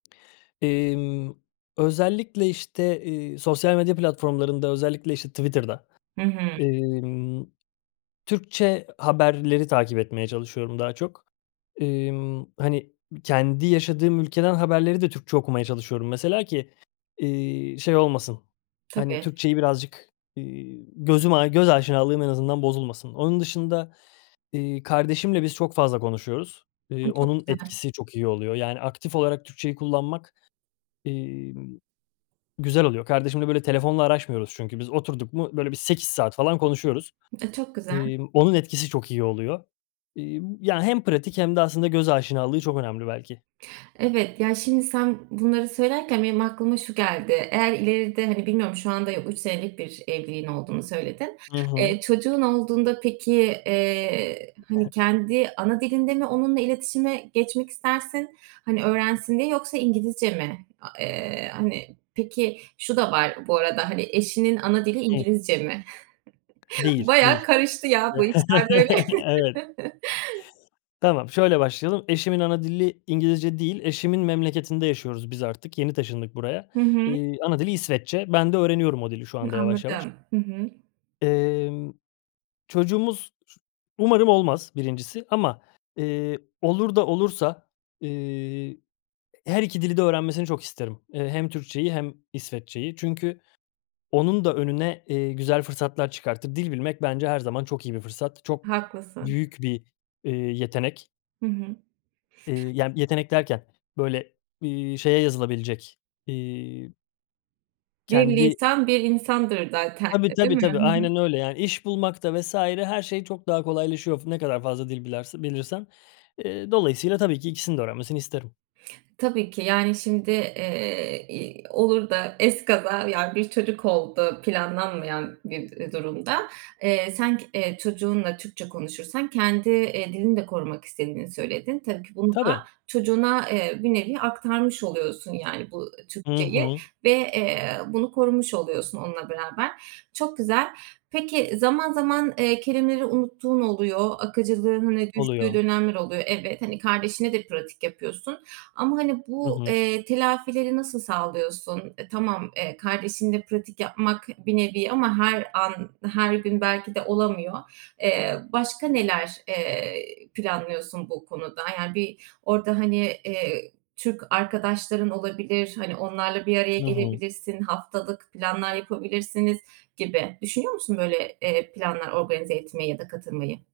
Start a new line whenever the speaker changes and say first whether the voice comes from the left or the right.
left: Eee, ımm, özellikle, işte, ııı, sosyal medya platformlarında özellikle, işte, Twitter'da,
right: Hı hı.
left: imm, Türkçe haberleri takip etmeye çalışıyorum daha çok. Emm, hani, kendi yaşadığım ülkeden haberleri de Türkçe okumaya çalışıyorum mesela ki, ııı, şey olmasın, hani,
right: Tabii.
left: Türkçeyi birazcık, ııı, gözüm a göz aşinalığım en azından bozulmasın. Onun dışında, iii, kardeşimle biz çok fazla konuşuyoruz.
right: Ay,
left: Iıı,
right: çok
left: onun
right: güzel.
left: etkisi çok iyi oluyor. Yani aktif olarak Türkçeyi kullanmak, emm, güzel oluyor. Kardeşimle, böyle, telefonla araşmıyoruz çünkü biz. Oturduk mu, böyle, bir 8 saat falan konuşuyoruz.
right: A, çok güzel.
left: emm, onun etkisi çok iyi oluyor. Eee, ya hem pratik hem de aslında göz aşinalığı çok önemli belki.
right: Evet. Ya, şimdi sen bunları söylerken benim aklıma şu geldi: Eğer ileride, hani, bilmiyorum şu anda 3 senelik bir evliliğin olduğunu söyledin.
left: Hı hı.
right: Eee, çocuğun olduğunda peki, eee, hani,
left: [unintelligible]
right: kendi ana dilinde mi onunla iletişime geçmek istersin? Hani, öğrensin diye yoksa İngilizce mi? A eee, hani Peki, şu da var bu arada, hani, eşinin ana dili
left: Hımm.
right: İngilizce mi?
left: Değil,
right: Bayağı
left: değil.
right: karıştı ya, bu işler böyle!
left: Evet. Tamam, şöyle başlayalım. Eşimin ana dili İngilizce değil. Eşimin memleketinde yaşıyoruz biz artık, yeni taşındık buraya.
right: Hı hı.
left: Iıı, ana dili İsveççe, ben de öğreniyorum o dili şu
right: Hı,
left: anda yavaş yavaş.
right: anladım. Hı hı.
left: Emm, çocuğumuz [unintelligible] umarım olmaz 1'incisi. Ama, ııı, olur da olursa, ııı, her 2 dili de öğrenmesini çok isterim. Iıı, hem Türkçeyi hem İsveççeyi. Çünkü onun da önüne, eee, güzel fırsatlar çıkartır. Dil bilmek bence her zaman çok iyi bir fırsat. Çok
right: Haklısın.
left: büyük bir, ııı, yetenek.
right: Hı hı.
left: Iıı, yani yetenek derken, böyle, ııı, şeye yazılabilecek, ııı
right: Bir
left: Kendi
right: lisan bir insandır, zaten.
left: Tabii,
right: E, değil
left: tabii, tabii.
right: mi?
left: Aynen öyle. Yani iş bulmak da vs. her şey çok daha kolaylaşıyor f ne kadar fazla dil biler bilirsen. Iıı, dolayısıyla tabii ki ikisinin de öğrenmesini isterim.
right: Tabii ki yani şimdi, eee, i olur da ezkaza, yani, bir çocuk oldu planlanmayan bir, ııı, durumda. Eee, sen k çocuğunla Türkçe konuşursan kendi, ııı, dilini de korumak istediğini söyledin. Tabii ki bunu da
left: Tabii.
right: çocuğuna, ııı, bir nevi aktarmış oluyorsun yani bu
left: Hı
right: Türkçeyi
left: hı.
right: ve, eee, bunu korumuş oluyorsun onunla beraber. Çok güzel. Peki, zaman zaman, eee, kelimeleri unuttuğun oluyor. Akıcılığının düştüğü
left: Oluyor.
right: dönemler oluyor. Evet. Hani, kardeşine de pratik yapıyorsun ama, hani,
left: Hı
right: bu,
left: hı.
right: eee, telafileri nasıl sağlıyorsun? E, tamam, eee, kardeşinle pratik yapmak bir nevi ama her an, her gün belki de olamıyor. Eee, başka neler, eee, planlıyorsun bu konuda? Yani bir orada, hani, ııı, Türk arkadaşların olabilir, hani, onlarla bir araya
left: Hı hı.
right: gelebilirsin, haftalık planlar yapabilirsiniz gibi. Düşünüyor musun, böyle, eee, planlar organize etmeyi ya da katılmayı?